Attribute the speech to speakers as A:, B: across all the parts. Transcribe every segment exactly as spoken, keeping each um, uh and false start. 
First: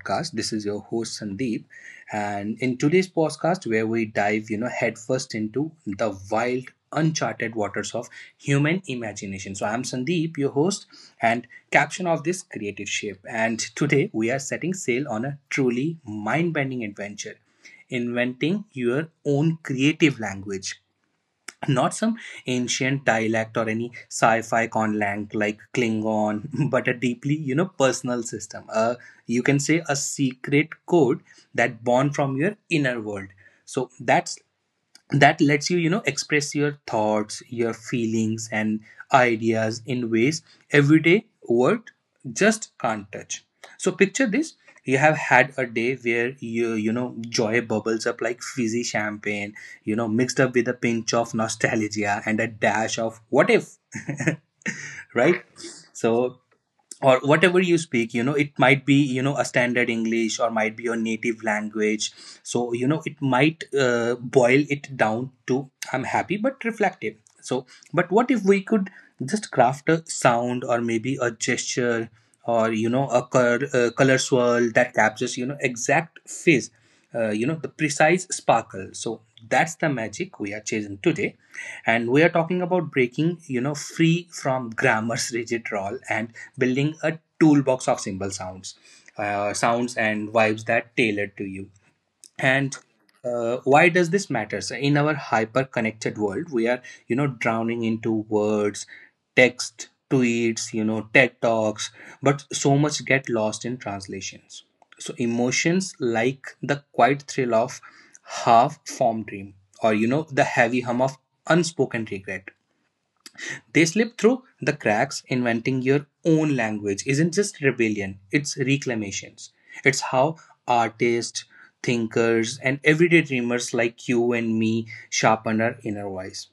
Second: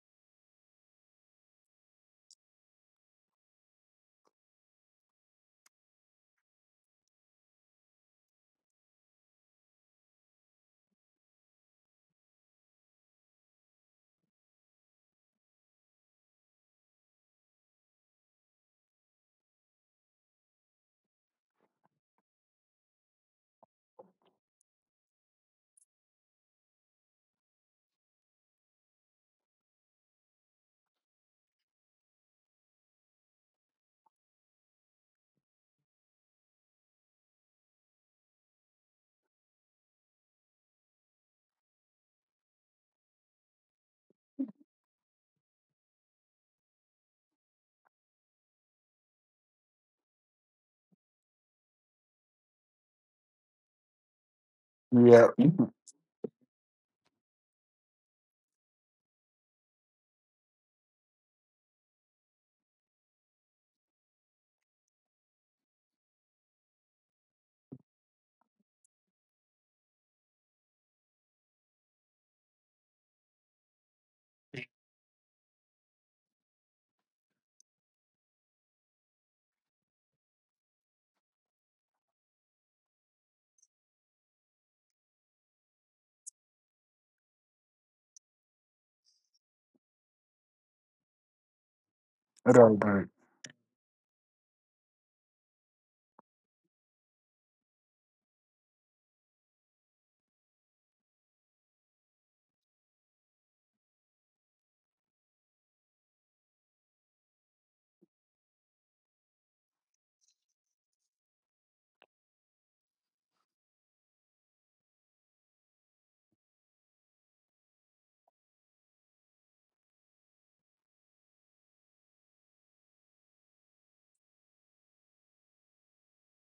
A: podcast. This is your host Sandeep, and in today's podcast, where we dive, you know, headfirst into the wild, uncharted waters of human imagination. So, I'm Sandeep, your host, and caption of this creative ship. And today, we are setting sail on a truly mind-bending adventure, inventing your own creative language, not some ancient dialect or any sci-fi conlang like Klingon, but a deeply, you know personal system, uh, you can say a secret code, that born from your inner world. So that's that lets you, you know express your thoughts, your feelings and ideas in ways everyday word just can't touch. So picture this. You have had a day where you you know joy bubbles up like fizzy champagne, you know, mixed up with a pinch of nostalgia and a dash of what if,
B: Yeah,
A: right? So, or whatever you speak, you know, it might be, you know, a standard English or might be your native language. So, you know, it might uh, boil it down to I'm happy but reflective. So, but what if we could just craft a sound, or maybe a gesture, or you know a cur- uh, color swirl that captures, you know exact phase, uh, you know the precise sparkle. So that's the magic we are chasing today, and we are talking about breaking, you know free from grammar's rigid role, and building a toolbox of symbol sounds, uh, sounds and vibes that tailored to you. And
B: right, right,
A: uh, why does this matter? So in our hyper connected world, we are, you know drowning into words, text, tweets, you know TED talks, but so much get lost in translations. So emotions like the quiet thrill of half formed dream, or you know the heavy hum of unspoken regret, they slip through the cracks. Inventing your own language isn't just rebellion, it's reclamations. It's how artists, thinkers, and everyday dreamers like you and me sharpen our inner voice,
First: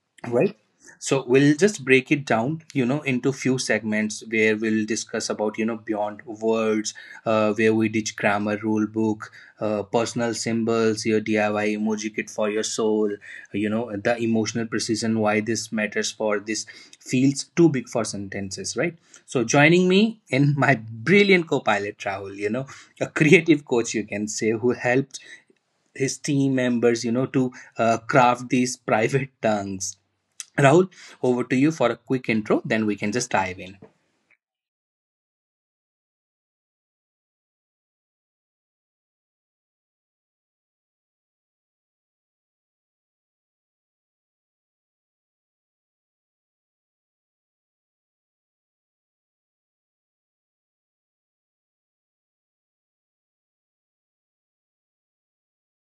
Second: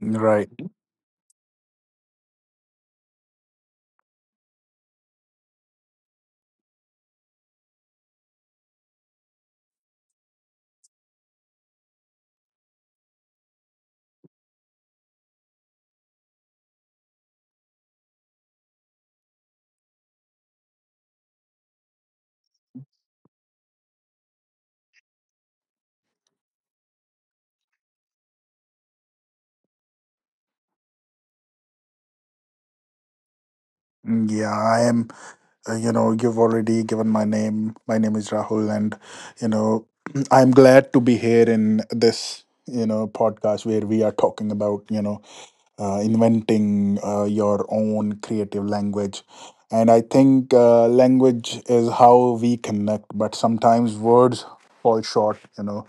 B: right.
A: right? So we'll just break it down, you know into few segments where we'll discuss about, you know beyond words, uh, where we ditch grammar rule book, uh, personal symbols, your DIY emoji kit for your soul, you know the emotional precision, why this matters, for this feels too big for sentences, right? So joining me in, my brilliant co-pilot Rahul, you know a creative coach you can say, who helped his team members, you know to uh, craft these private tongues. Rahul, over to you for a quick intro, then we can just dive in.
B: Yeah, I am. Uh, you know, you've already given my name. My name is Rahul, and you know, I'm glad to be here in this you know podcast where we are talking about you know uh, inventing uh, your own creative language. And I think uh, language is how we connect, but sometimes words fall short. You know,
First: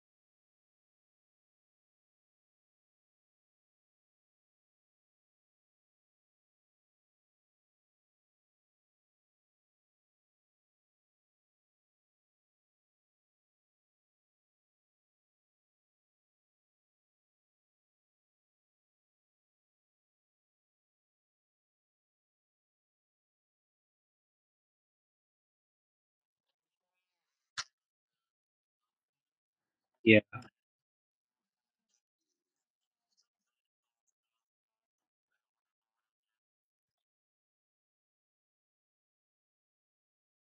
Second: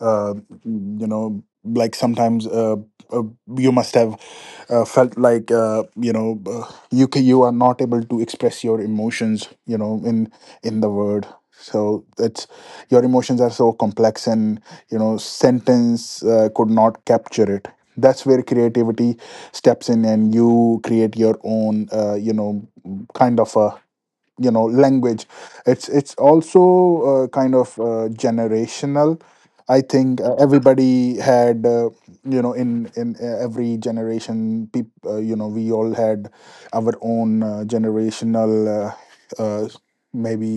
B: uh, you know like sometimes uh, uh, you must have uh, felt like uh, you know uh, you ca- you are not able to express your emotions you know in in the word. So it's, your emotions are so complex, and you know sentence uh, could not capture it. That's where creativity steps in, and you create your own uh, you know kind of a, you know language. It's it's also uh, kind of uh, generational. I think
A: Yeah.
B: uh, everybody had uh, you know in in uh, every generation peop, uh, you know we all had our own uh, generational, uh, uh, maybe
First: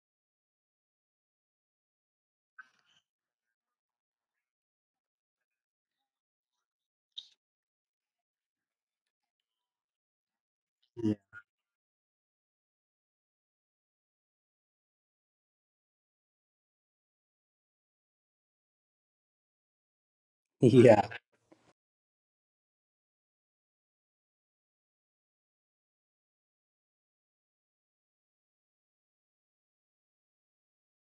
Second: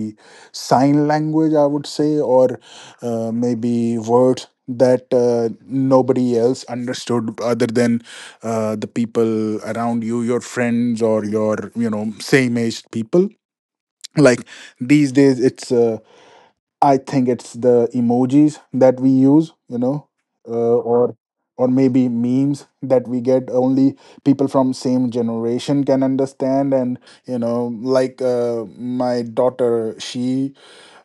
B: sign language I would say, or uh, maybe words that uh, nobody else understood other than uh, the people around you, your friends
A: Yeah.
B: or your, you know same aged people. Like these days it's, uh, I think it's the emojis that we use, you know uh,
A: Yeah,
B: or or maybe memes that we get only people from same generation can understand. And you know like uh, my daughter, she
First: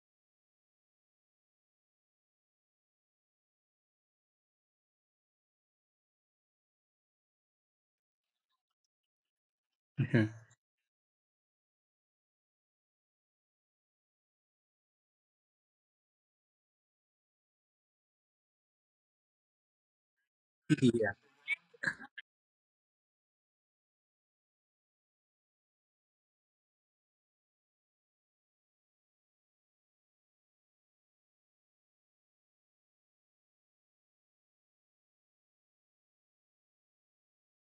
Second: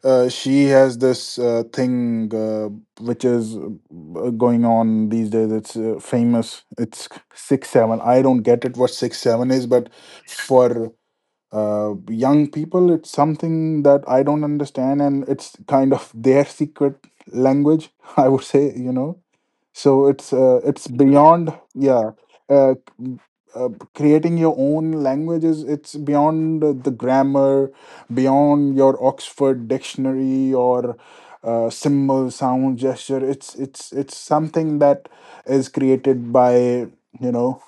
B: uh, she has this uh, thing, uh, which is uh, going on these days. It's uh, famous. It's six seven. I don't get it what six seven is, but for uh, young people, it's something that I don't understand, and it's kind of their secret language. I would say, you know so it's uh, it's
A: yeah,
B: beyond. Yeah, uh, uh, creating your own languages, it's beyond the grammar, beyond your Oxford dictionary, or uh, symbol, sound, gesture. It's it's it's something that is created by you know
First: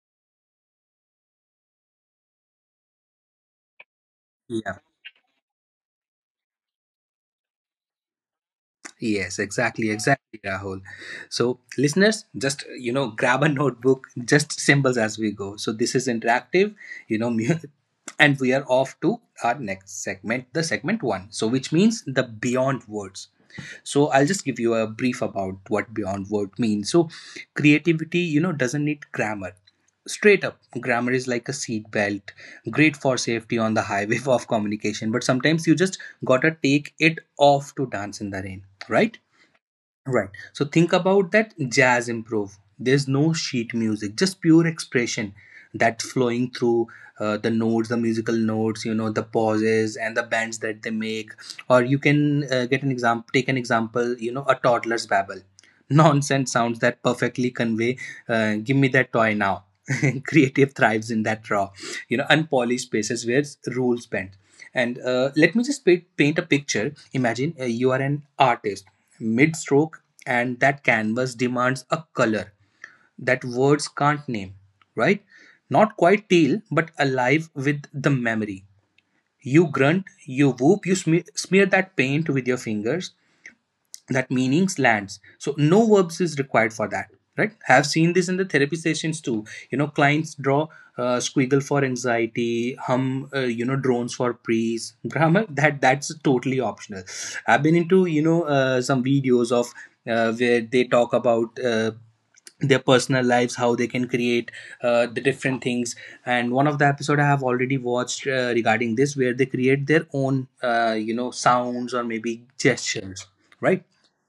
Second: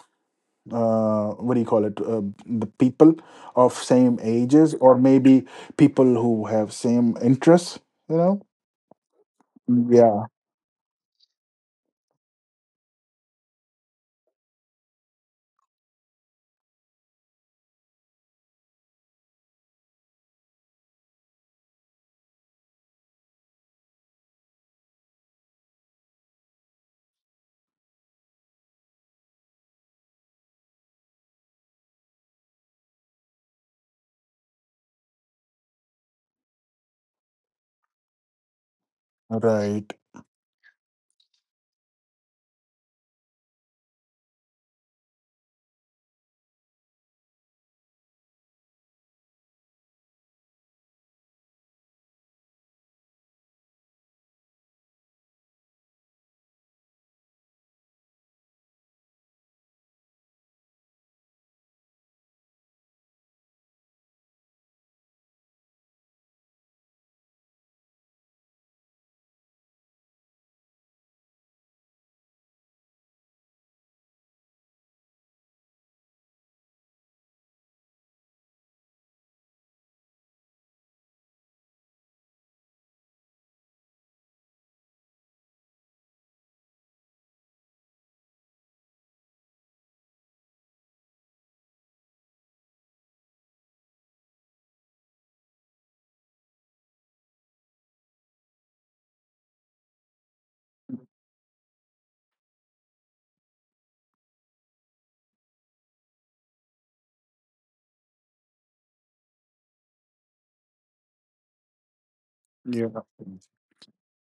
B: uh, what do you call it, uh, the people of same ages,
A: yeah.
B: or maybe people who have same interests, you know.
A: Yes, exactly,
B: Yeah,
A: exactly, Rahul. So, listeners, just, you know, grab a notebook, just symbols as we go. So, this is interactive, you know, mu- and we are off to our next segment, the segment one. So, which means the beyond words. So I'll just give you a brief about what beyond word means. So creativity, you know doesn't need grammar. Straight up, grammar is like a seat belt, great for safety on the highway of communication, but sometimes you just gotta take it off to dance in the rain, right?
B: right,
A: Right. So think about that jazz improv. There's no sheet music, just pure expression that flowing through, uh, the notes, the musical notes, you know, the pauses and the bends that they make. Or you can uh, get an example, take an example, you know, a toddler's babble. Nonsense sounds that perfectly convey, uh, give me that toy now. Creative thrives in that raw, you know, unpolished spaces where rules bend. And uh, let me just paint, paint a picture. Imagine, uh, you are an artist mid stroke, and that canvas demands a color that words can't name, right? Not quite teal, but alive with the memory. You grunt, you whoop, you sme- smear that paint with your fingers. That meanings lands, so no verbs is required for that, right? Have seen this in the therapy sessions too. You know clients draw, uh, squiggle for anxiety, hum, uh, you know drones for praise. Grammar, that that's totally optional. I've been into, you know uh, some videos of, uh, where they talk about, uh, their personal lives, how they can create, uh, the different things. And one of the episode I have already watched, uh, regarding this, where they create their own, uh, you know sounds or maybe
B: yeah,
A: gestures, right?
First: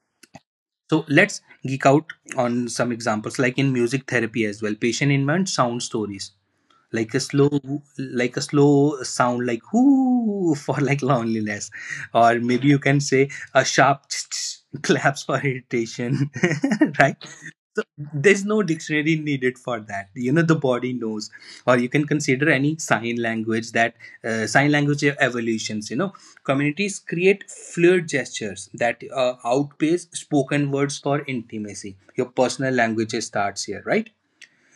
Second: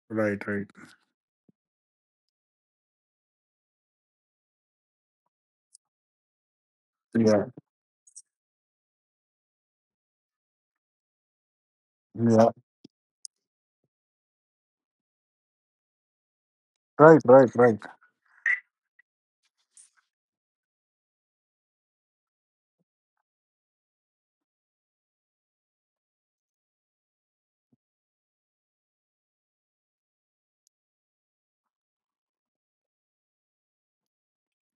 B: right, right,
A: So let's geek out on some examples, like in music therapy as well. Patient invent sound stories like a
B: yeah,
A: slow, like a slow sound like whoo, for like loneliness, or
B: yeah,
A: maybe you can say a sharp claps for irritation. Right?
B: right, right, right,
A: So there's no dictionary needed for that. You know the body knows. Or you can consider any sign language that, uh, sign language evolutions. You know communities create fluid gestures that, uh, outpace spoken words for intimacy. Your personal language starts here, right?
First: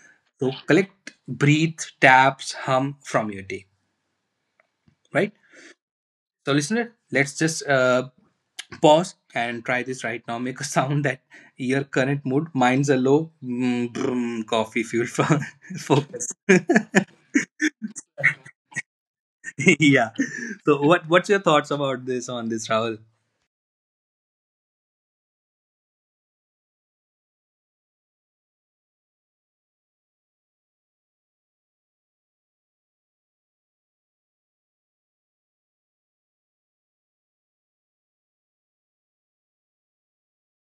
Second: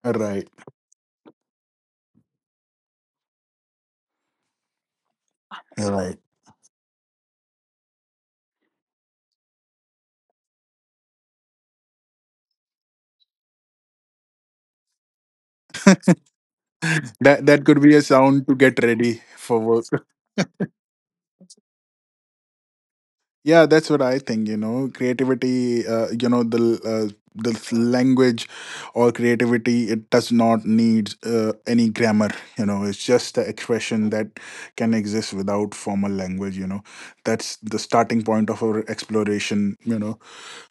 B: right,
A: So collect, breathe, taps, hum from your day, right?
B: right.
A: So listener, let's just, uh, pause and try this right now. Make a sound that your current mood. Mine's a low mm, brum, coffee fuel for focus.
B: That that could be a sound to get ready for work.
A: Yeah. So what what's your thoughts about this on this, Rahul?
B: Yeah, that's what I think. You know, creativity. Uh, you know, the uh, the language or creativity, it does not need uh, any grammar. You know, it's just the expression that can exist without formal language. You know, that's the starting point of our exploration. You know,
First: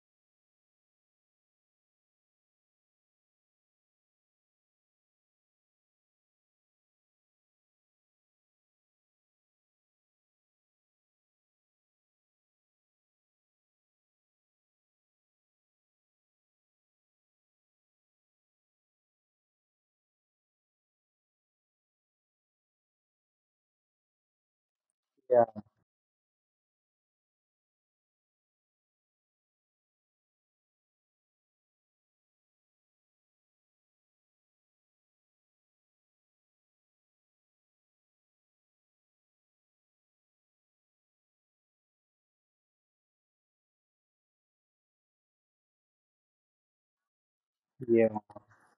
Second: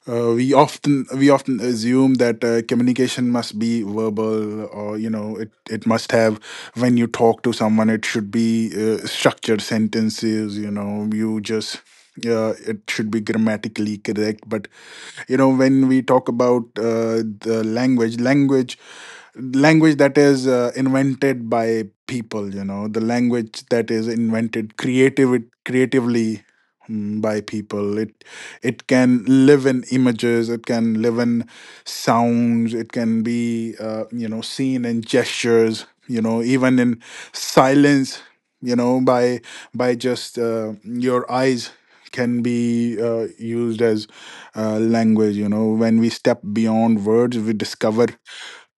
B: uh, we often we often assume that uh, communication must be verbal, or you know it, it must have, when you talk to someone, it should be uh, structured sentences. You know, you just uh, it should be grammatically correct. But you know when we talk about uh, the language language language that is uh, invented by people, you know, the language that is invented creative
A: Yeah,
B: creatively, mm, by people, it it can live in images, it can live in sounds, it can be uh, you know seen in gestures, you know, even in silence, you know, by by just uh, your eyes can be uh, used as uh, language. You know, when we step beyond words, we discover
A: yeah,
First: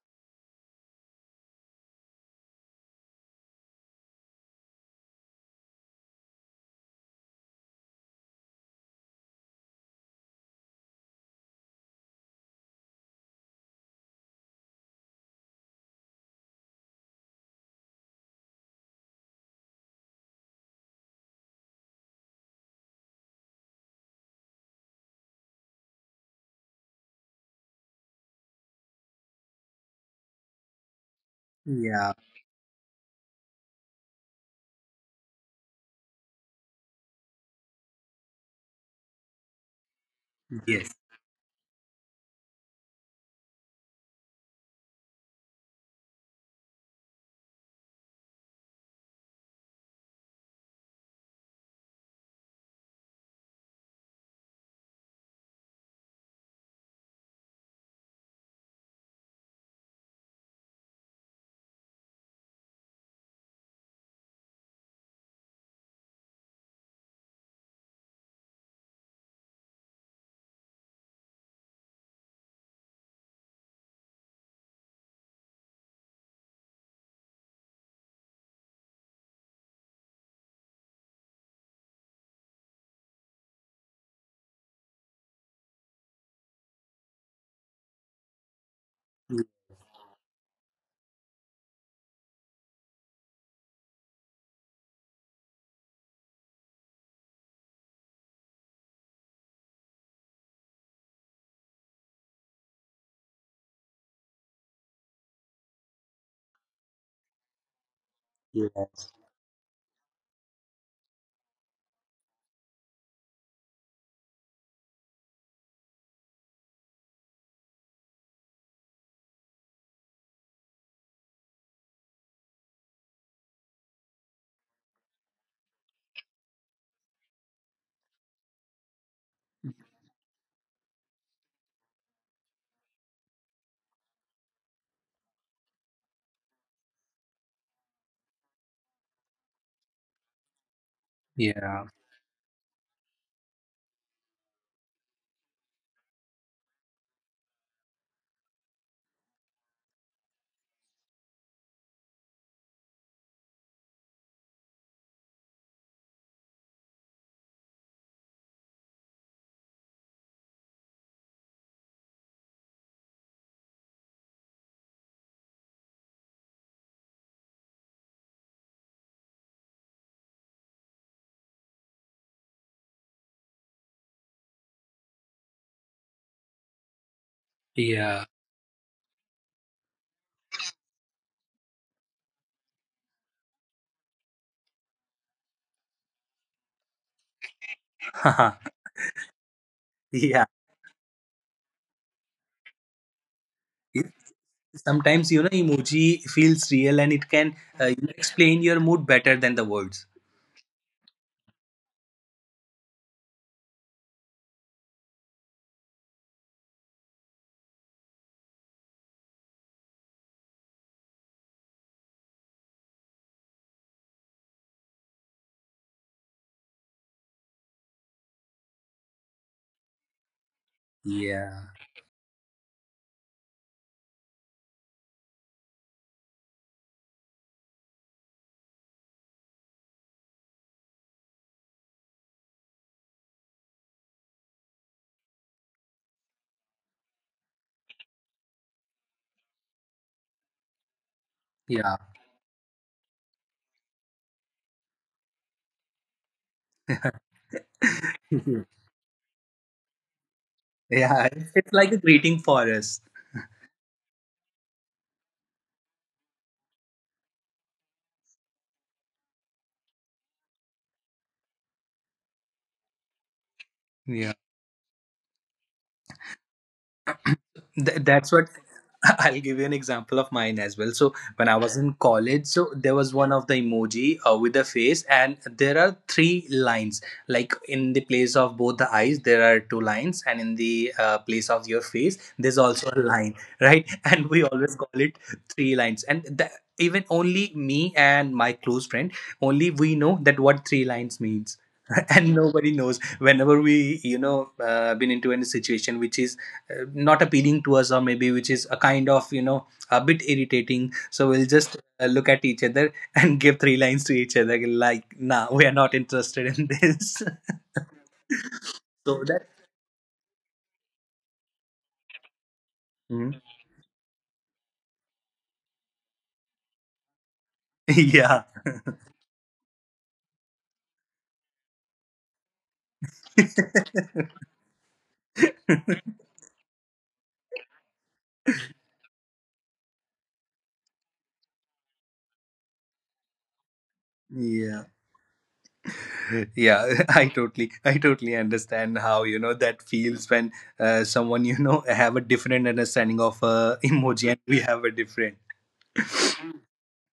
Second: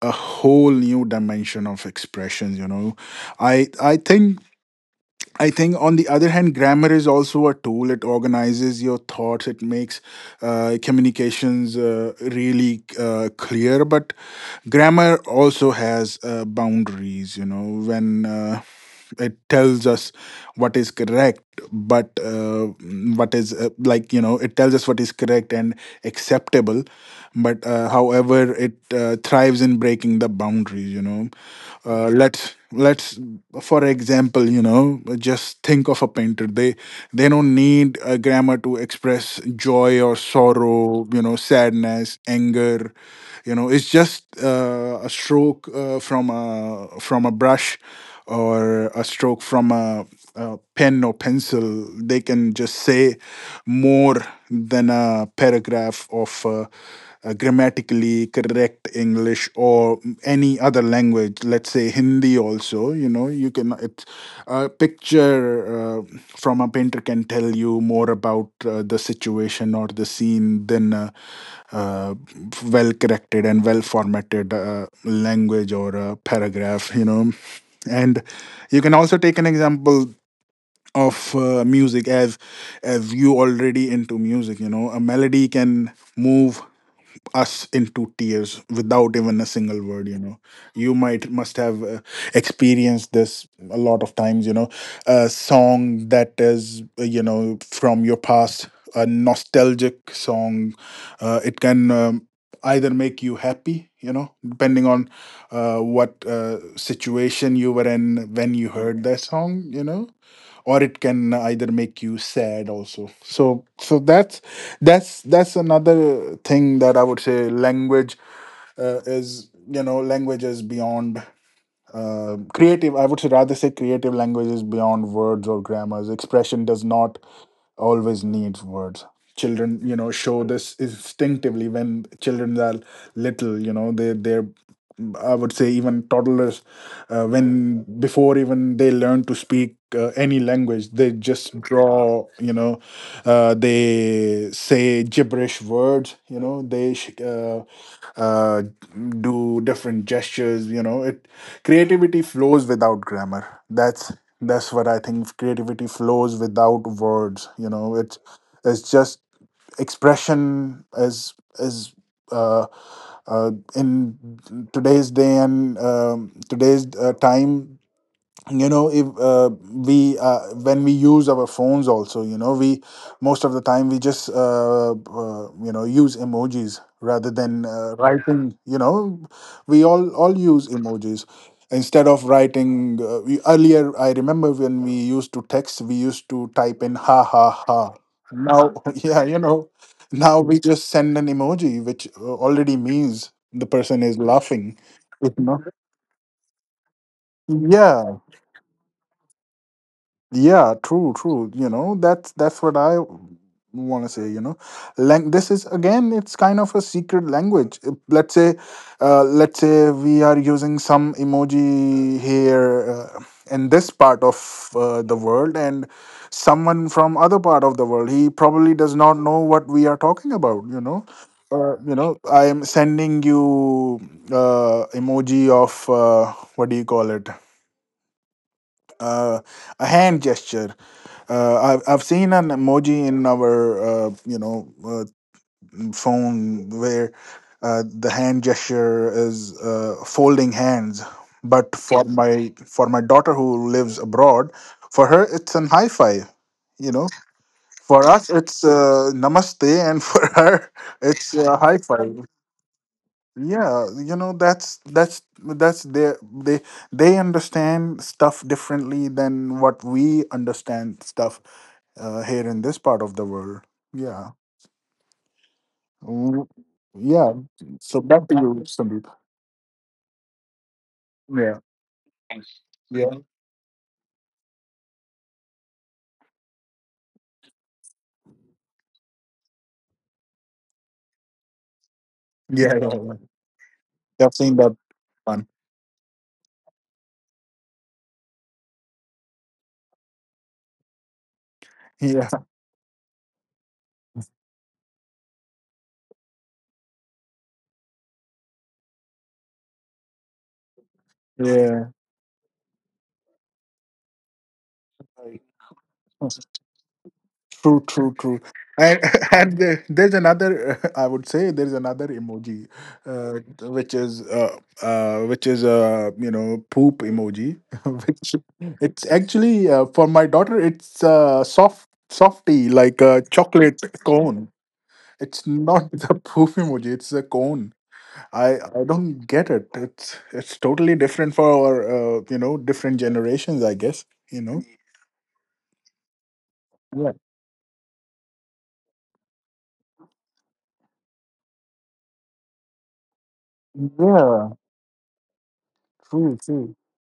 B: a whole new dimension of expressions. You know, I I think I think, on the other hand, grammar is also a tool. It organizes your thoughts. It makes uh, communications uh, really uh, clear. But grammar also has uh, boundaries. You know, when uh, it tells us what is correct, but uh, what is uh, like you know, it tells us what is correct and acceptable. But uh, however, it uh, thrives in breaking the boundaries. You know, uh,
A: yeah.
B: let's let's, for example, you know, just think of a painter. They they don't need a grammar to express joy or
A: Yes.
B: sorrow, you know, sadness, anger. You know, it's just uh, a stroke uh, from a, from a brush, or a stroke from a, a pen or pencil. They can just say more than a paragraph of uh, uh, grammatically correct English or any other language, let's say Hindi also, you know. you can, it's a picture uh, from a painter, can tell you more about uh, the situation or the scene than a, uh, well corrected and well formatted uh, language or a paragraph, you know. And you can also take an example of uh, music. As as you already into music, you know, a melody can move us into tears without even a single word. You know, you might must have uh, experienced this a lot of times, you know, a song that is uh, you know from your past, a nostalgic song, uh, it can um, either make you happy, you know, depending on uh, what uh, situation you were in when you heard
A: Yes.
B: that song, you know, or it can either make you sad also. So so that's that's that's another thing that I would say. Language uh, is, you know, language is beyond, um, creative I would say rather say creative languages beyond words or grammars. Expression does not always needs words. Children, you know, show this instinctively. When children are little, you know, they they're I would say even toddlers, uh, when, before even they learn to speak uh, any language, they just
A: Yeah.
B: draw, you know, uh, they say gibberish words, you know, they sh- uh, uh, do different gestures, you know. It, creativity flows without grammar. That's that's what I think. Creativity flows without words, you know. It's it's just expression. Is is uh, uh, in today's day and, um, today's uh, time, you know, if uh, we uh, when we use our phones also, you know, we, most of the time we just uh, uh, you know use emojis rather than uh,
A: Yeah.
B: writing. You know, we all all use emojis instead of writing. uh, we, earlier I remember, when we used to text, we used to type in ha ha ha, now. Yeah, you know, now we just send an emoji which uh, already means the person
A: Yeah.
B: is laughing. You
A: Sometimes, you know
B: know?
A: emoji feels real, and it can, uh, you know,
B: Yeah.
A: explain your mood better than the words.
B: Yeah, true, true. You know, that's that's what I want to say. You know, Lang- this is again, it's kind of a secret language. Uh, Let's say, uh, let's say we are using some emoji here uh, in this part of uh, the world, and someone from other part of the world, he probably does not know what we are talking about. You know,
A: Yeah,
B: uh, you know, I am sending you uh, emoji of, uh, what do you call it? Uh, a hand gesture. uh, I've I've seen an emoji in our uh, you know uh, phone where uh, the hand gesture is uh, folding hands. But
A: yeah,
B: for, yeah, my for my daughter who lives abroad, for her it's an high five. You know, for us it's uh, namaste, and for her
A: yeah,
B: it's a
A: it's
B: high
A: like a
B: five.
A: greeting for us.
B: Yeah, you know, that's that's that's their, they they understand stuff differently than what we understand stuff uh, here in this part of the world. Yeah. Mm, yeah. So
A: Th-
B: back
A: that's
B: to you,
A: what.
B: Sandeep.
A: I'll give you an example of mine as well. So when I
B: Yeah.
A: was in college, so there
B: Yeah.
A: was one of the emoji, uh, with the face, and there are three lines. Like in the place of both the eyes, there are two lines, and in the, uh, place of your face, there's
B: Yeah,
A: also
B: yeah,
A: a line,
B: yeah.
A: right? And
B: I've
A: we
B: seen
A: always
B: that
A: call it
B: one.
A: three lines. And the, even only me and my close friend, only we know that what three lines means.
B: Yeah.
A: Nobody knows. Whenever we, you know uh, been into any situation which is, uh, not appealing to us, or maybe which is a kind of, you know a bit irritating, so we'll just,
B: Yeah.
A: uh, look at each other and give three lines to each other, like nah, we are not interested in this.
B: True, true, true. And,
A: So that.
B: and there- there's another, I would say there's another emoji,
A: Mhm.
B: uh, which is, uh, uh, which is, uh, you know, poop emoji, which,
A: Yeah.
B: it's actually, uh, for my daughter, it's, uh, soft, softy, like a chocolate cone. It's not the poop emoji. It's a cone. I I don't get it. It's it's totally different for our, uh, you know different generations. I guess, you know.
A: Yeah, yeah. i totally i totally understand how, you know that feels when, uh, someone, you know have a different understanding of, uh, emoji, and we have a different.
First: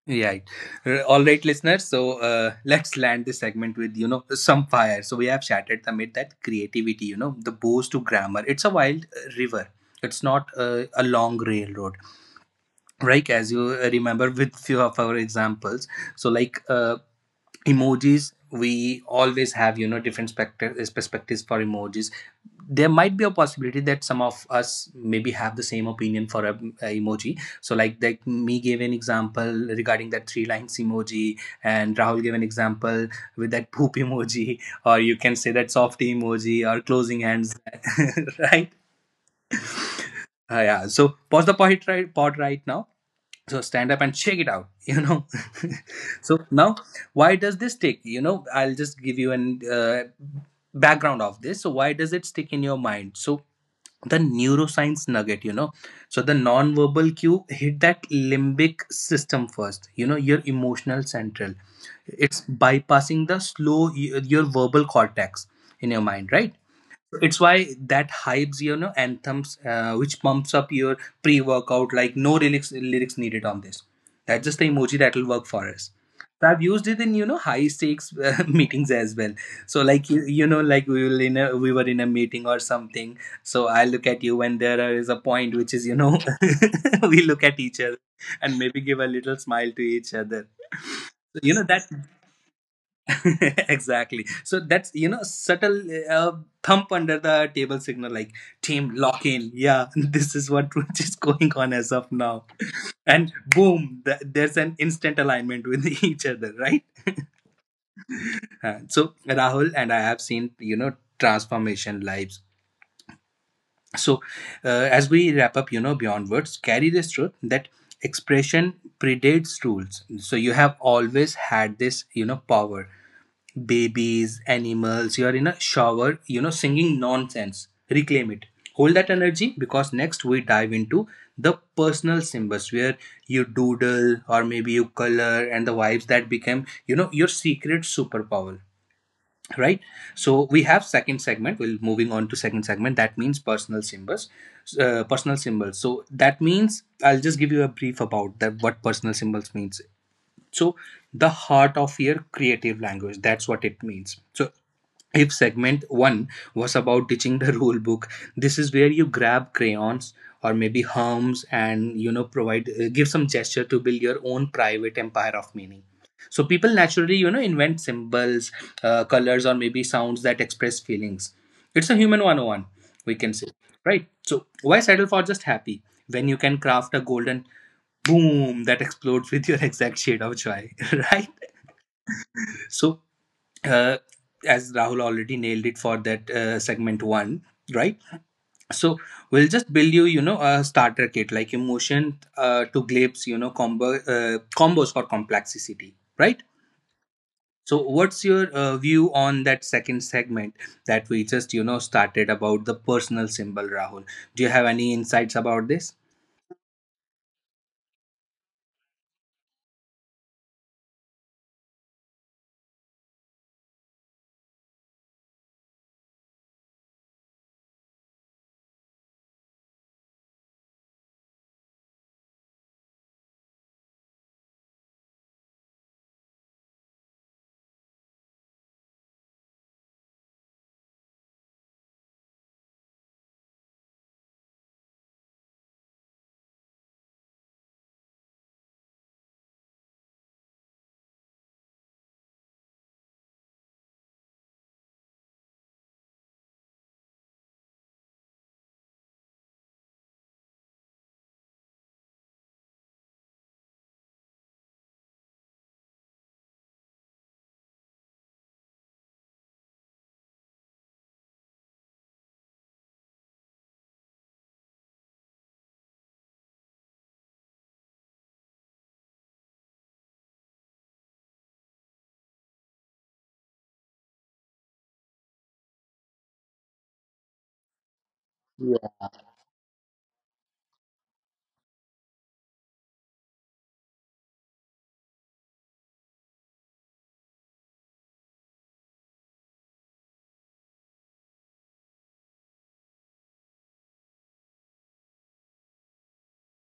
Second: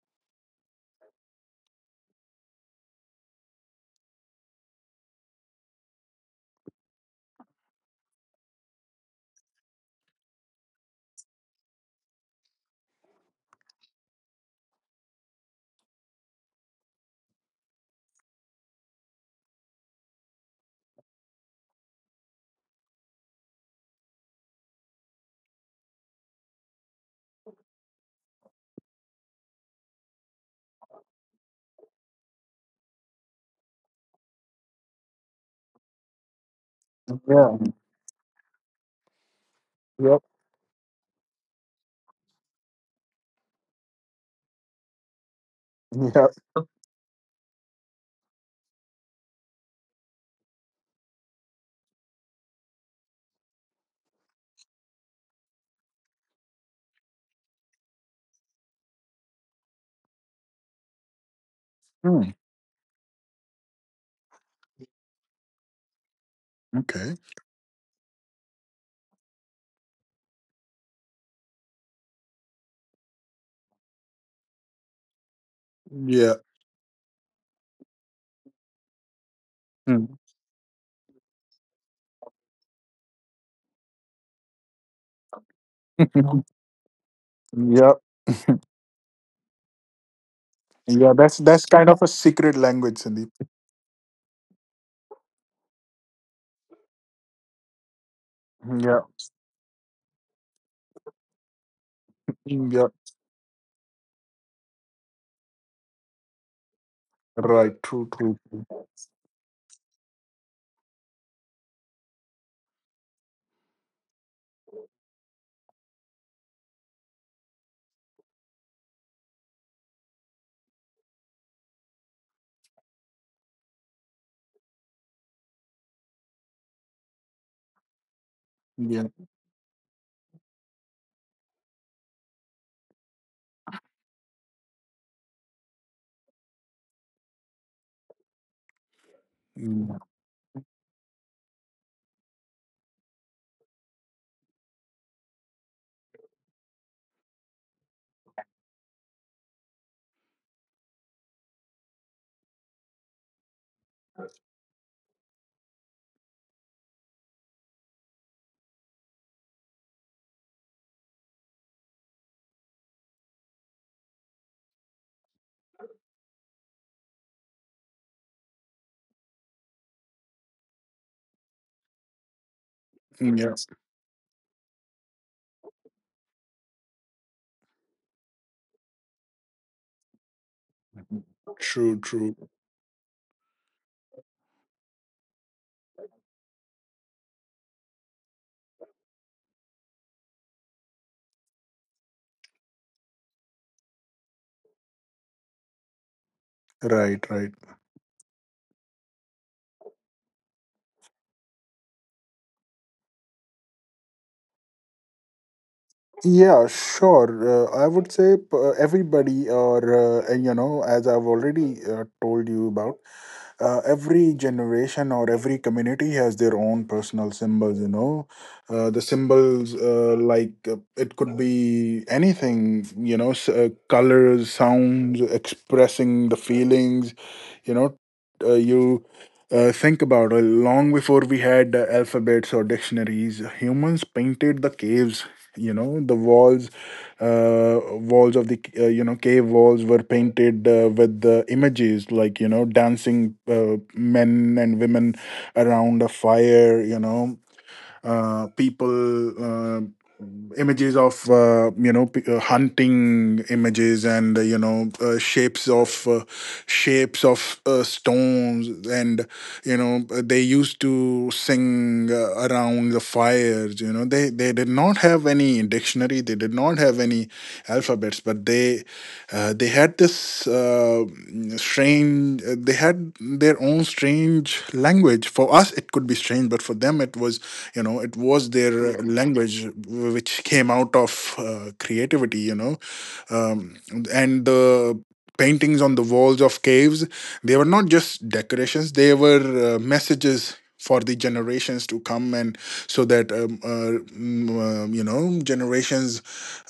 A: Right. R- All right, listeners. So, uh, let's land this segment with, you know some fire. So we have shattered the myth that creativity, you know, the bows to grammar. It's a wild, uh, river. It's not, uh, a long railroad, right? As you, uh, remember with few of our examples. So like, uh, emojis, we always have, you know different spectra- perspectives for emojis. There might be a possibility that some of us maybe have the same opinion for a, a emoji. So like like me gave an example regarding that three lines emoji, and Rahul gave an example with that poop emoji, or you can say that softy emoji or closing
B: Yeah.
A: hands, right?
B: Yep.
A: Uh, yeah. So pause the pod right, pod right now. So stand up and shake it out. You know.
B: Yep.
A: So now, why does this stick? You know, I'll just give you an, uh, background of this. So why does it stick in your mind? So the neuroscience nugget, you know so the non-verbal cue hit that limbic system first, you know your emotional central.
B: Hmm,
A: It's bypassing the slow, your verbal cortex in your mind, right?
B: okay.
A: It's why that hypes, you know anthems, uh, which pumps up your pre-workout, like no lyrics lyrics needed on this. That's just the emoji that will work for us.
B: Yeah.
A: So I've used it in, you know high stakes, uh, meetings as well. So
B: Hmm.
A: like you, you know like we will in a we were in a meeting or something. So I look at you when there is a point which is, you know we look at each other,
B: Yep.
A: and maybe give a little smile to each other.
B: Yeah. That's
A: So, you
B: that's
A: know that.
B: kind of a secret language, Sandeep.
A: Exactly. So that's, you know subtle, uh, thump under the table signal, like
B: Hmm,
A: team
B: yeah.
A: lock in, yeah. This is what is going on as of now.
B: Hmm, yeah.
A: And boom, th- there's an instant alignment with each other, right?
B: Right, true, true,
A: Uh,
B: true.
A: so Rahul and I have seen, you know transformation lives. So uh, as we wrap up, you know beyond words carry this truth, that expression predates rules. So you have always had this, you know power. Babies, animals, you're in a shower, you know, singing nonsense. Reclaim it. Hold
B: Yeah,
A: that energy because next we dive into the personal symbols, where you doodle or maybe you color and the vibes that become, you know, your secret superpower. Right.
B: mm,
A: So we have second segment. We're moving on to second segment. That means personal symbols. Uh, personal symbols. So that means I'll just give you a brief about that what personal symbols means. So, the heart of your creative language, that's what it means. So, if segment one was about teaching the rule book, this is where you grab crayons or maybe herms and, you know, provide uh, give some gesture to build your own private empire of meaning. So people naturally, you know, invent symbols, uh, colors or maybe sounds that express feelings. It's a human one oh one, we can say,
B: yeah,
A: right? So why settle for just happy when you can craft a golden boom that explodes with your exact shade of joy, right?
B: true, true.
A: So, uh, as Rahul already nailed it for that uh, segment one, right? So we'll just build you, you know, a starter kit like emotion uh, to glibs, you know, combo uh, combos for complexity, right?
B: Right, right.
A: So what's your uh, view on that second segment that we just, you know, started about the personal symbol, Rahul? Do you have any insights about this?
B: Yeah, sure. Uh, I would say p- uh, everybody, or uh, you know, as I've already uh, told you about, uh, every generation or every community has their own personal symbols. You know, uh, the symbols uh, like uh, it could be anything. You know, s- uh, colors, sounds, expressing the feelings. You know, uh, you Uh, think about it. Long before we had uh, alphabets or dictionaries, humans painted the caves. You know, the walls, uh, walls of the, uh, you know cave walls were painted uh, with the images like, you know, dancing uh, men and women around a fire. You know, uh, people uh, images of, uh, you know p- uh, hunting images, and uh, you know uh, shapes of, uh, shapes of uh, stones, and you know uh, they used to sing uh, around the fires. You know, they they did not have any dictionary, they did not have any alphabets, but they uh, they had this uh, strange. Uh, They had their own strange language. For us, it could be strange, but for them, it was, you know, it was their language, which came out of uh, creativity. You know, um, and the paintings on the walls of caves, they were not just decorations, they were uh, messages for the generations to come, and so that um, uh, mm, uh, you know generations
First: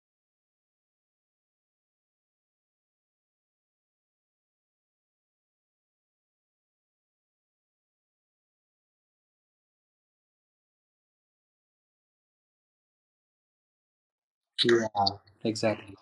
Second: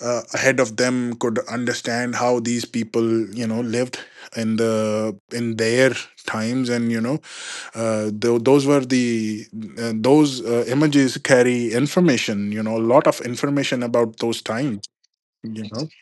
B: uh, ahead of them could understand how these people, you know, lived in the in their times. And you know, uh, tho- those were the uh, those uh, images carry information, you know, a lot of information about those times,
A: Yeah,
B: you know.
A: exactly.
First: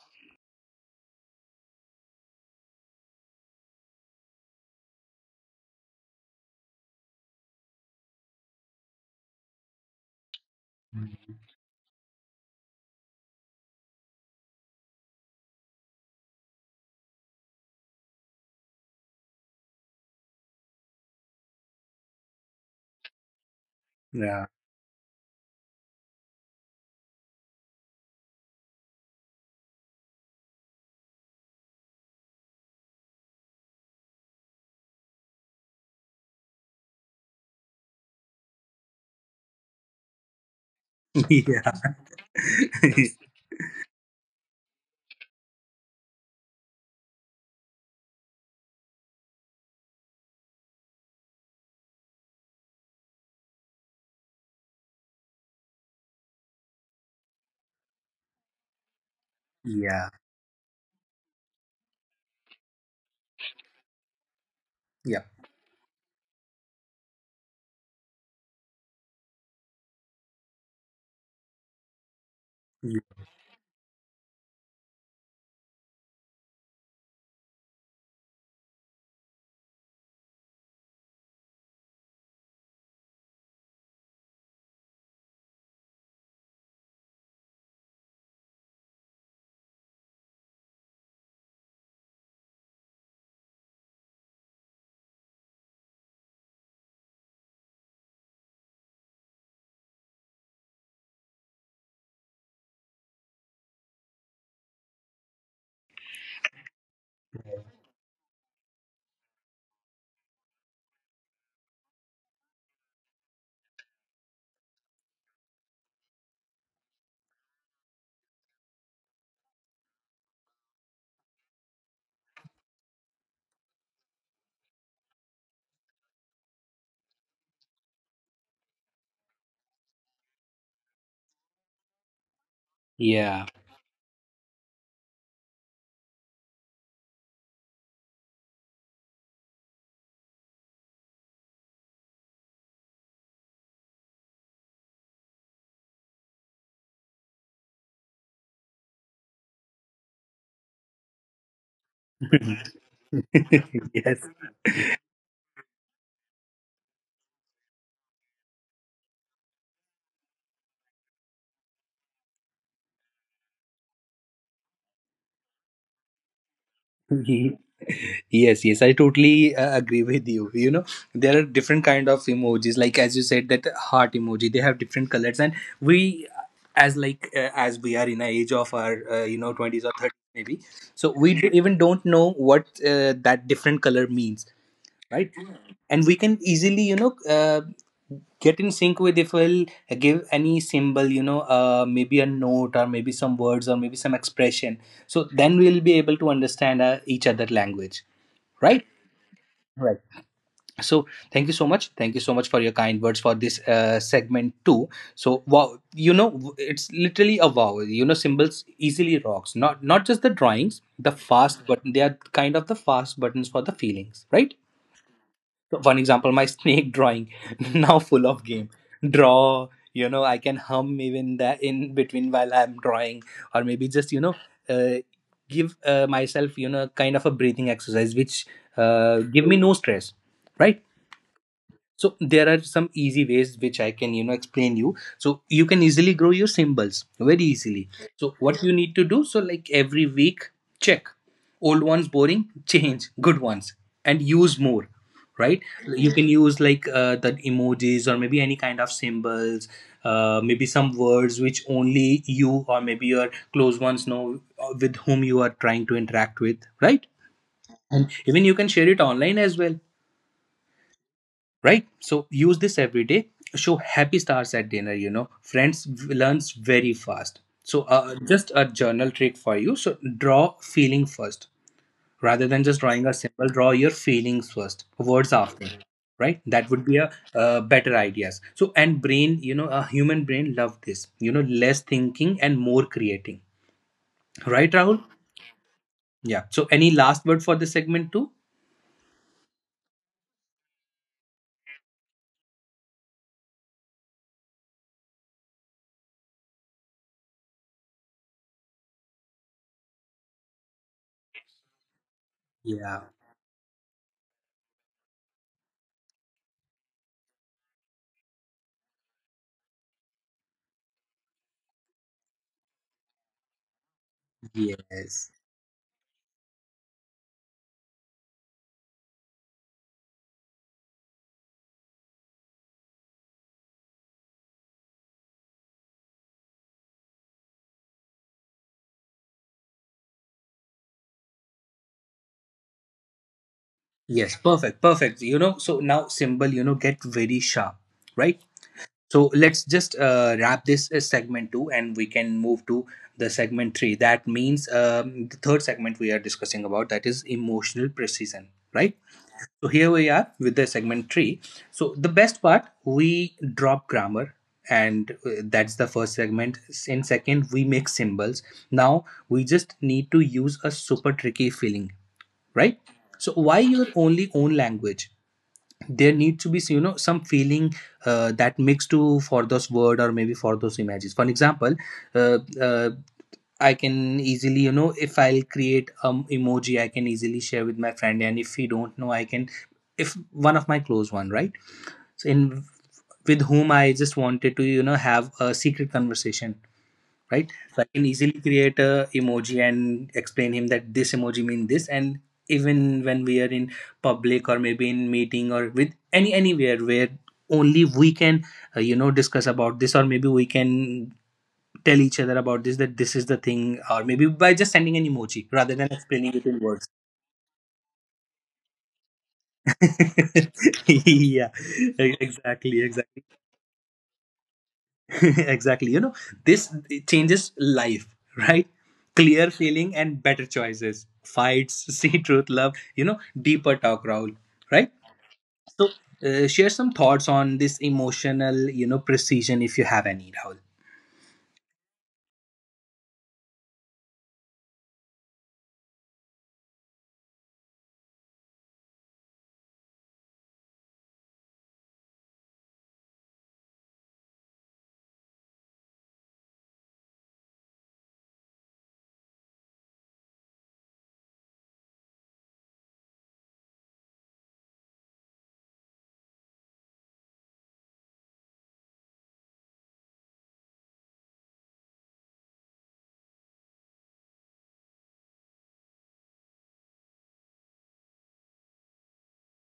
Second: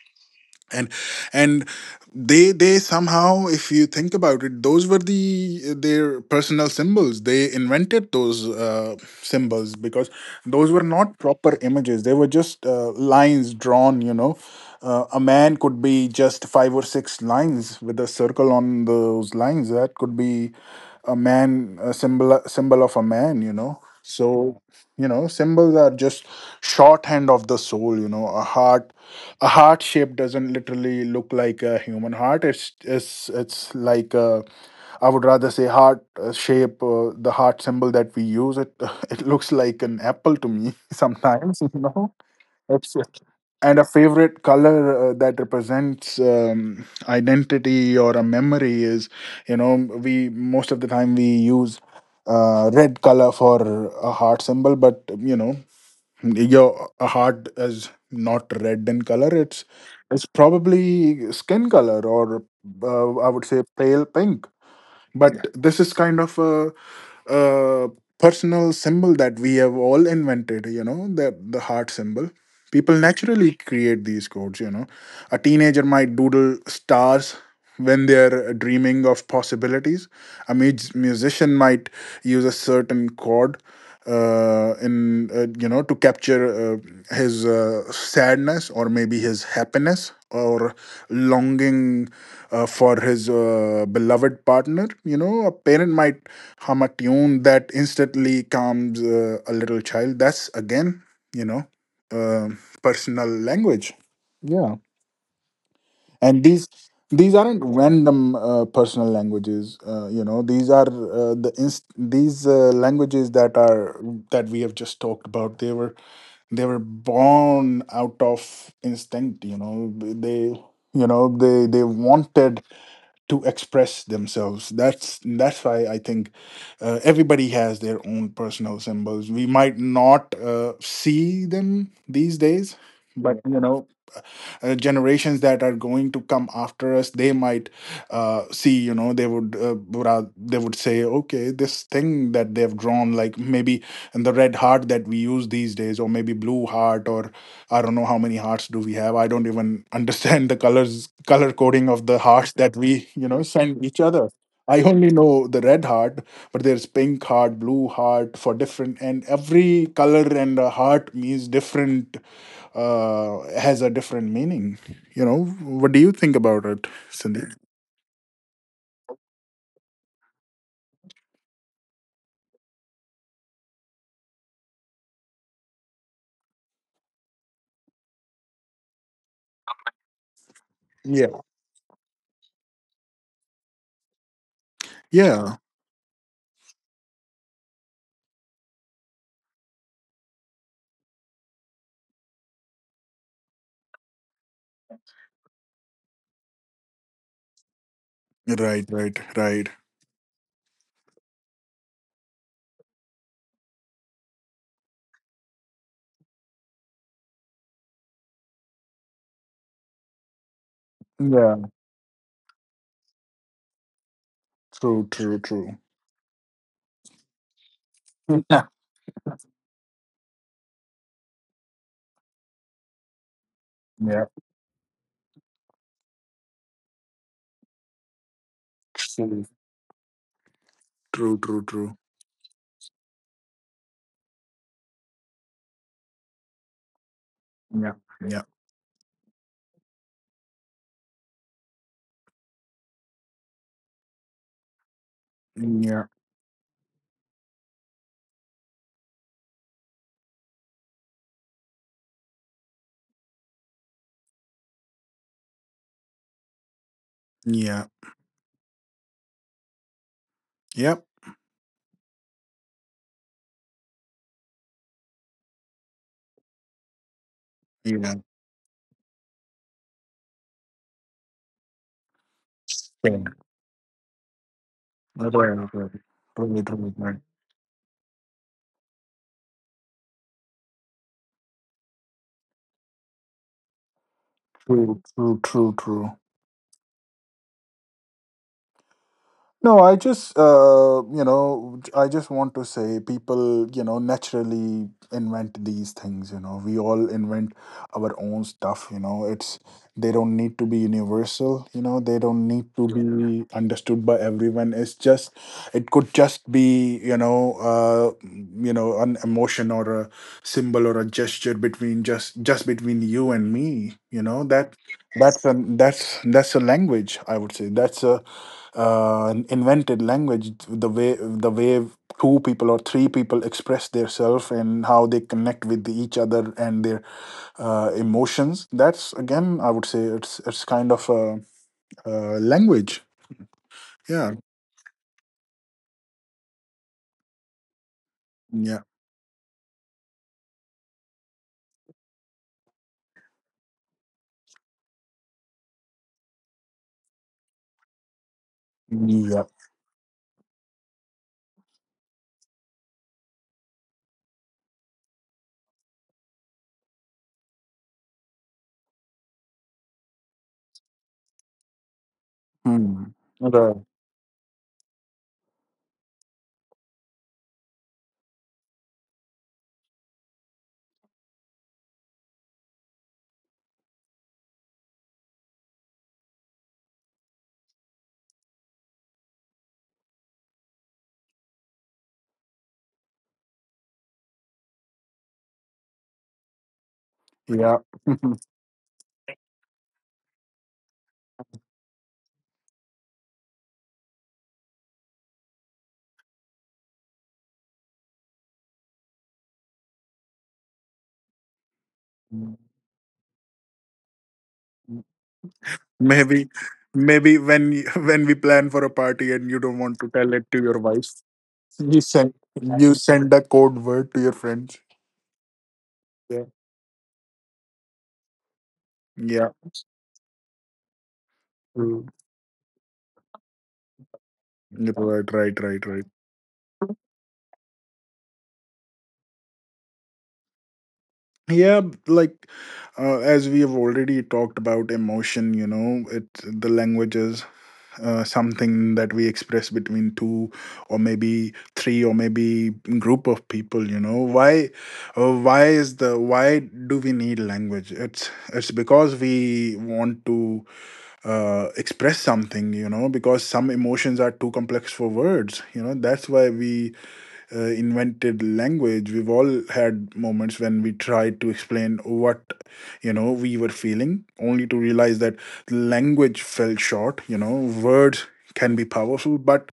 B: And and they they somehow, if you think about it, those were the their personal symbols. They invented those uh, symbols, because those were not proper images, they were just uh, lines drawn, you know. Uh, a man could be just five or six lines with a circle on those lines. That could be a man, a symbol symbol of a man, you know.
A: Yeah.
B: So you know, symbols are just shorthand of the soul. You know, a heart a heart shape doesn't literally look like a human heart. It's it's it's like a, I would rather say heart uh, shape, uh, the heart symbol that we use, it it looks like an apple to me sometimes, you
A: Yeah.
B: know. Absolutely. And a favorite color uh, that represents um, identity or a memory is, you know, we most of the time we use uh, red color for a heart symbol. But you know, your a heart is not red in color. It's
A: Yeah.
B: it's probably skin color, or uh, I would say pale pink.
A: Yeah.
B: But yeah, this is kind of a uh, personal symbol that we have all invented, you know, the the heart symbol. People naturally create these codes, you know. A teenager might doodle stars when they're dreaming of possibilities. A mus- musician might use a certain chord, uh, in uh, you know, to capture uh, his uh, sadness, or maybe his happiness or longing uh, for his uh, beloved partner. You know, a parent might hum a tune that instantly calms uh, a little child. That's again, you know, uh, personal language. Yeah. And these these aren't random uh, personal languages. Uh, you know, these are uh, the inst- these uh, languages that are, that we have just talked about, they were, they were born out of instinct. You know, they, you know, they they wanted to express themselves. That's that's why I think uh, everybody has their own personal symbols. We might not uh, see them these days, but
A: Yeah.
B: you know, uh, generations that are going to come after us, they might uh, see, you know, they would uh, ra- they would say, okay, this thing that they've drawn, like maybe, and the red heart that we use these days, or maybe blue heart, or I don't know how many hearts do we have. I don't even understand the colors, color coding of the hearts that we, you know, send each
A: Yes.
B: other. I only know the red heart, but there's pink heart, blue heart for different, and every color and a heart means different, uh, has a different meaning. You know, what do you think about it, Sandeep?
A: Ye- yes, yes I totally uh, agree with you, you know. There are different kind of emojis, like as you said, that heart emoji, they have different colors. And we, as like uh, as we are in a age of our, uh, you know, twenties or thirties maybe, so we
B: Yeah.
A: d- even don't know what uh, that different color means, right?
B: Yeah,
A: And we can easily, you know, uh, get in sync with if we'll give any symbol, you know, uh, maybe a note or maybe some words or maybe some expression. So then we'll be able to understand uh, each other language,
B: right,
A: right?
B: right, right.
A: Right. So thank you so much, thank you so much for your kind words for this uh, segment too. So wow, you know, w- it's literally a wow. You know, symbols easily rocks. Not not just the drawings the fast,
B: Yeah,
A: but they are kind of the fast buttons for the feelings, right?
B: true, true, true.
A: One example, my snake drawing now full of game draw, you know. I can hum even that in between while I'm drawing, or maybe just, you
B: Yeah,
A: know, uh, give uh, myself, you know, kind of a breathing exercise which uh,
B: yeah, true,
A: give me no stress, right?
B: true, true, true.
A: So there are some easy ways which I can, you know, explain you so you can easily grow your symbols very easily.
B: Yeah,
A: So
B: yeah,
A: what you need to do, so like every week check old ones, boring change good ones and use more, right?
B: yeah,
A: You can use like uh, the emojis or maybe any kind of symbols, uh, maybe some words which only you or maybe your close ones know, uh, with whom you are trying to interact with, right?
B: yeah,
A: And even you can share it online as well,
B: yep,
A: right? So use this every day. Show happy stars at dinner, you know, friends learns very fast. So
B: yeah, yeah.
A: uh, just a journal trick for you. So draw feeling first, rather than just drawing a symbol, draw your feelings first,
B: Right,
A: words
B: right,
A: after,
B: right.
A: right?
B: True,
A: That would
B: true,
A: be a
B: right.
A: uh, better ideas. So and brain, you know, a human brain love this, you know, less thinking and more creating, right, Rahul?
B: True, true, true, true.
A: Yeah. So any last word for this segment too?
B: No, I just, uh, you know, j- I just want to say, people, you know, naturally invent these things, you know. We all invent our own stuff, you know. It's, they don't need to be universal, you know. They don't need to
A: Yeah.
B: be understood by everyone. It's just, it could just be, you know, uh, mm, you know, an emotion or a symbol or a gesture between just just between you and me, you know. That
A: Yes.
B: that's a, that's that's a language, I would say. That's a, uh, invented language, the way, the way two people or three people express themselves and how they connect with each other and their uh, emotions. That's again, I would say it's it's kind of a, a language. Yeah,
A: Yes, perfect, perfect. You know, so now symbol, you know, get very sharp, right?
B: yeah,
A: So let's just uh, wrap this uh, segment two, and we can move to the segment three. That means um, the third segment we are discussing about that is emotional precision, right?
B: yeah.
A: So here we are with the segment tree. So the best part, we drop grammar, and uh, that's the first segment. In second, we make symbols. Now we just need to use a super tricky filling, right?
B: Hmm.
A: So why
B: Okay.
A: your only own language? There need to be so, you know, some feeling uh, that makes to for those word or maybe for those images. For example, uh, uh, I can easily, you know, if I'll create um emoji, I can easily share with my friend, and if he don't know, I can, if one of my close one, right? So in with whom I just wanted to, you know, have a secret conversation, right?
B: Yeah.
A: So I can easily create a emoji and explain him that this emoji means this. And even when we are in public or maybe in meeting or with any anywhere where only we can uh, you know, discuss about this, or maybe we can tell each other about this, that this is the thing, or maybe by just sending an emoji rather than explaining it
B: Maybe,
A: in words.
B: maybe when y- when we plan for a party and you don't want to tell it to your wife,
A: Yeah.
B: you
A: E-
B: send,
A: exactly,
B: you
A: exactly.
B: send a code word to your friends.
A: Exactly. You know,
B: Yeah.
A: this changes life, right?
B: Yeah.
A: Clear feeling and better choices. Fights,
B: Hmm.
A: see truth, love, you know, deeper talk, Raul, right?
B: Right, right, right,
A: So,
B: right.
A: uh, share some thoughts on this emotional, you know, precision if you have any, Raul.
B: Yeah, like, uh, as we have already talked about emotion, you know, it the language is uh, something that we express between two, or maybe three, or maybe group of people. You know, why, uh, why is the why do we need language? It's it's because we want to uh, express something. You know, because some emotions are too complex for words. You know, that's why we uh, invented language. We've all had moments when we tried to explain what, you know, we were feeling, only to realize that language fell short, you know. Words can be powerful, but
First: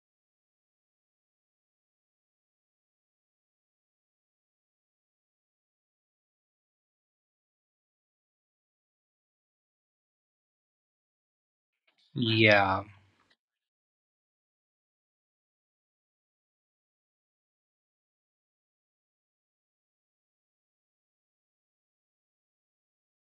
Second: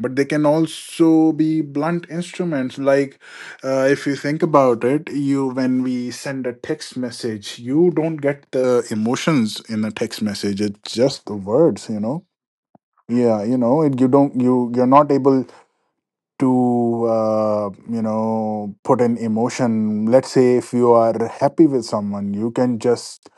B: but they can also be blunt instruments. Like, uh, if you think about it, you when we send a text message, you don't get the emotions in a text message, it's just the words, you know.
A: Yeah.
B: Yeah, you know it, you don't, you you're not able to uh, you know, put an emotion. Let's say if you are happy with someone, you can just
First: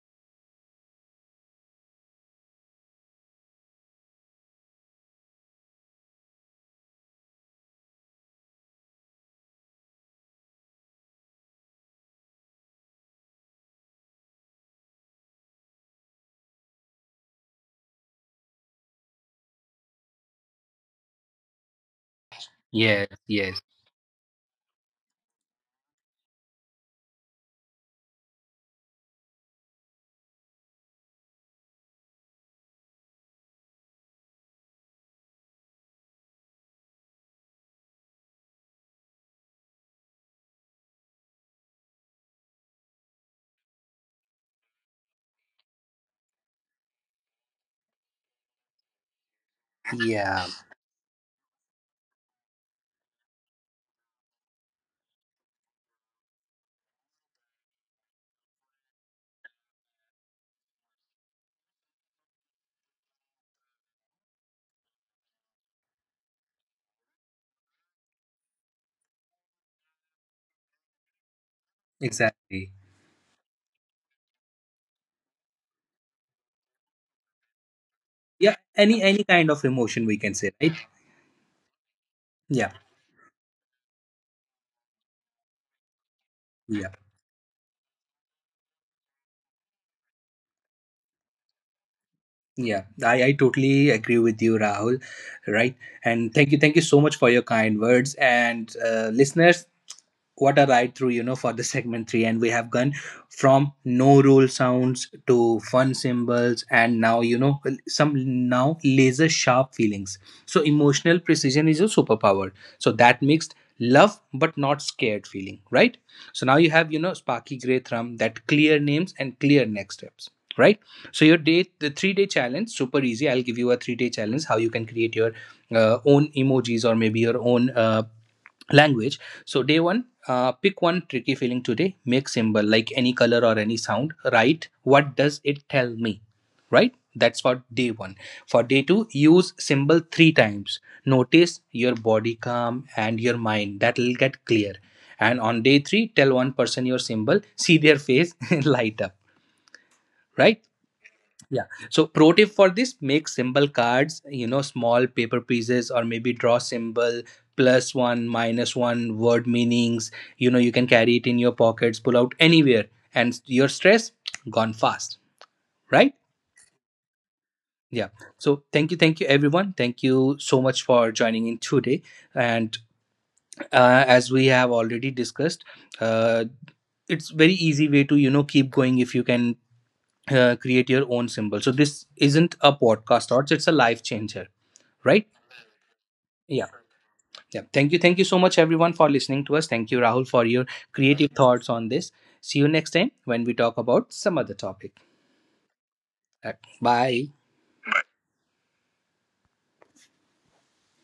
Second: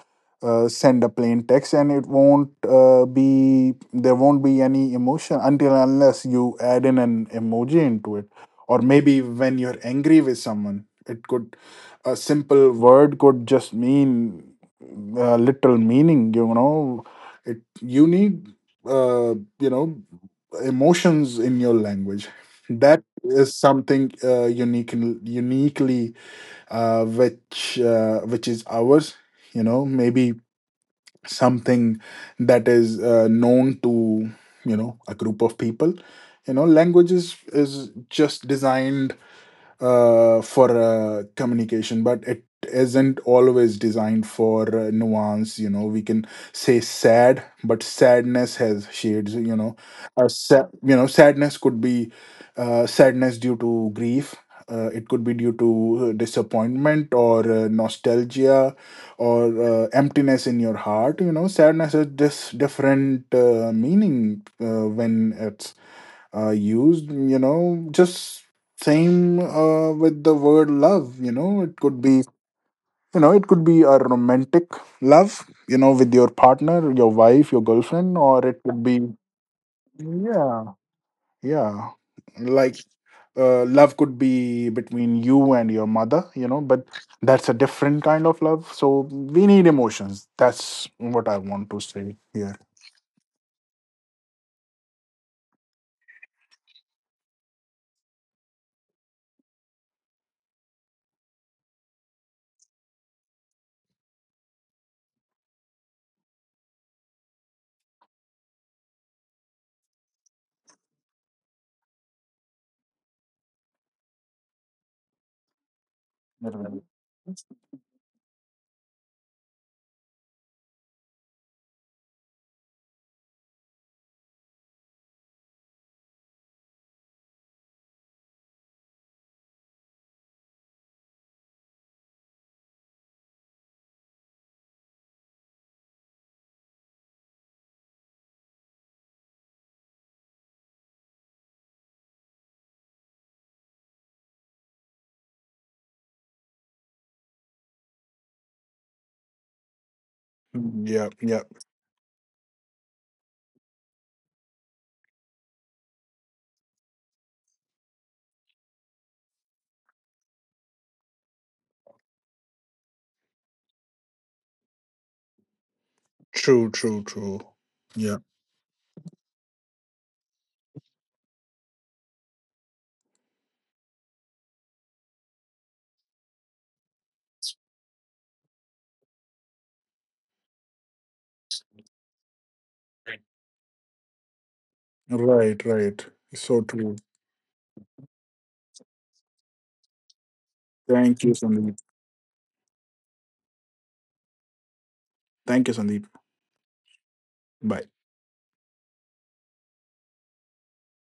B: uh, send a plain text, and it won't uh, be there won't be any emotion, until unless you add in an emoji into it. Or maybe when you're angry with someone, it could, a simple word could just mean uh, literal meaning, you know. It, you need uh, you know, emotions in your language. That
A: Yes.
B: is
A: Yes.
B: something uh, unique, uniquely uh, which uh, which is ours. You know, maybe something that is uh, known to, you know, a group of people. You know, language is is just designed uh, for uh, communication, but it isn't always designed for uh, nuance. You know, we can say sad, but sadness has shades. You know, or
A: Yeah,
B: sa- you know, sadness could be uh, sadness due to grief. Uh, it could be due to uh, disappointment, or uh, nostalgia, or uh, emptiness in your heart. You know, sadness has just different uh, meaning uh, when it's uh, used, you know. Just same uh, with the word love, you know. It could be,
A: exactly.
B: you know, it could be a romantic love, you know, with your partner, your wife, your girlfriend, or
A: Yeah,
B: it could
A: any
B: be,
A: any kind of emotion we can say,
B: yeah,
A: right?
B: yeah,
A: Yeah,
B: like, uh, love could be between you and your mother, you know. But
A: yeah,
B: that's a different kind of love. So we need emotions. That's what I want to say here.
A: yeah. I I totally agree with you, Rahul. Right, and thank you, thank you so much for your kind words. And uh, listeners, what a ride through, you know, for the segment three. And we have gone from no roll sounds to fun symbols, and now, you know, some now laser sharp feelings. So emotional precision is a superpower. So that mixed love but not scared feeling, right? So now you have, you know, sparky gray thumb, that clear names and clear next steps, right? So your day, the three day challenge super easy, I'll give you a three day challenge how you can create your uh, own emojis or maybe your own uh, language. So day one, uh, pick one tricky feeling today, make symbol like any color or any sound, write what does it tell me, right? That's for day one. For day two, use symbol three times, notice your body calm and your mind that will get clear. And on day three, tell one person your symbol, see their face light up, right?
B: Yeah, yeah,
A: Yeah. So pro tip for this, make symbol cards, you know, small paper pieces or maybe draw symbol plus one, minus one, word meanings. You know, you can carry it in your pockets, pull out anywhere, and your stress gone fast, right?
B: true, true, true.
A: Yeah.
B: Yeah,
A: So thank you. Thank you everyone. Thank you so much for joining in today. And uh, as we have already discussed, uh, it's very easy way to, you know, keep going if you can uh, create your own symbol. So this isn't a podcast thoughts; it's a life changer, right?
B: right, right. So
A: Yeah,
B: true.
A: yeah. Thank you, thank you so much, everyone, for listening to us. Thank you, Rahul, for your
B: Thank you,
A: creative thoughts
B: Sandeep.
A: on this. See you next time when we talk about some other topic.
B: Thank you, Sandeep.
A: Uh, Bye.
B: Bye.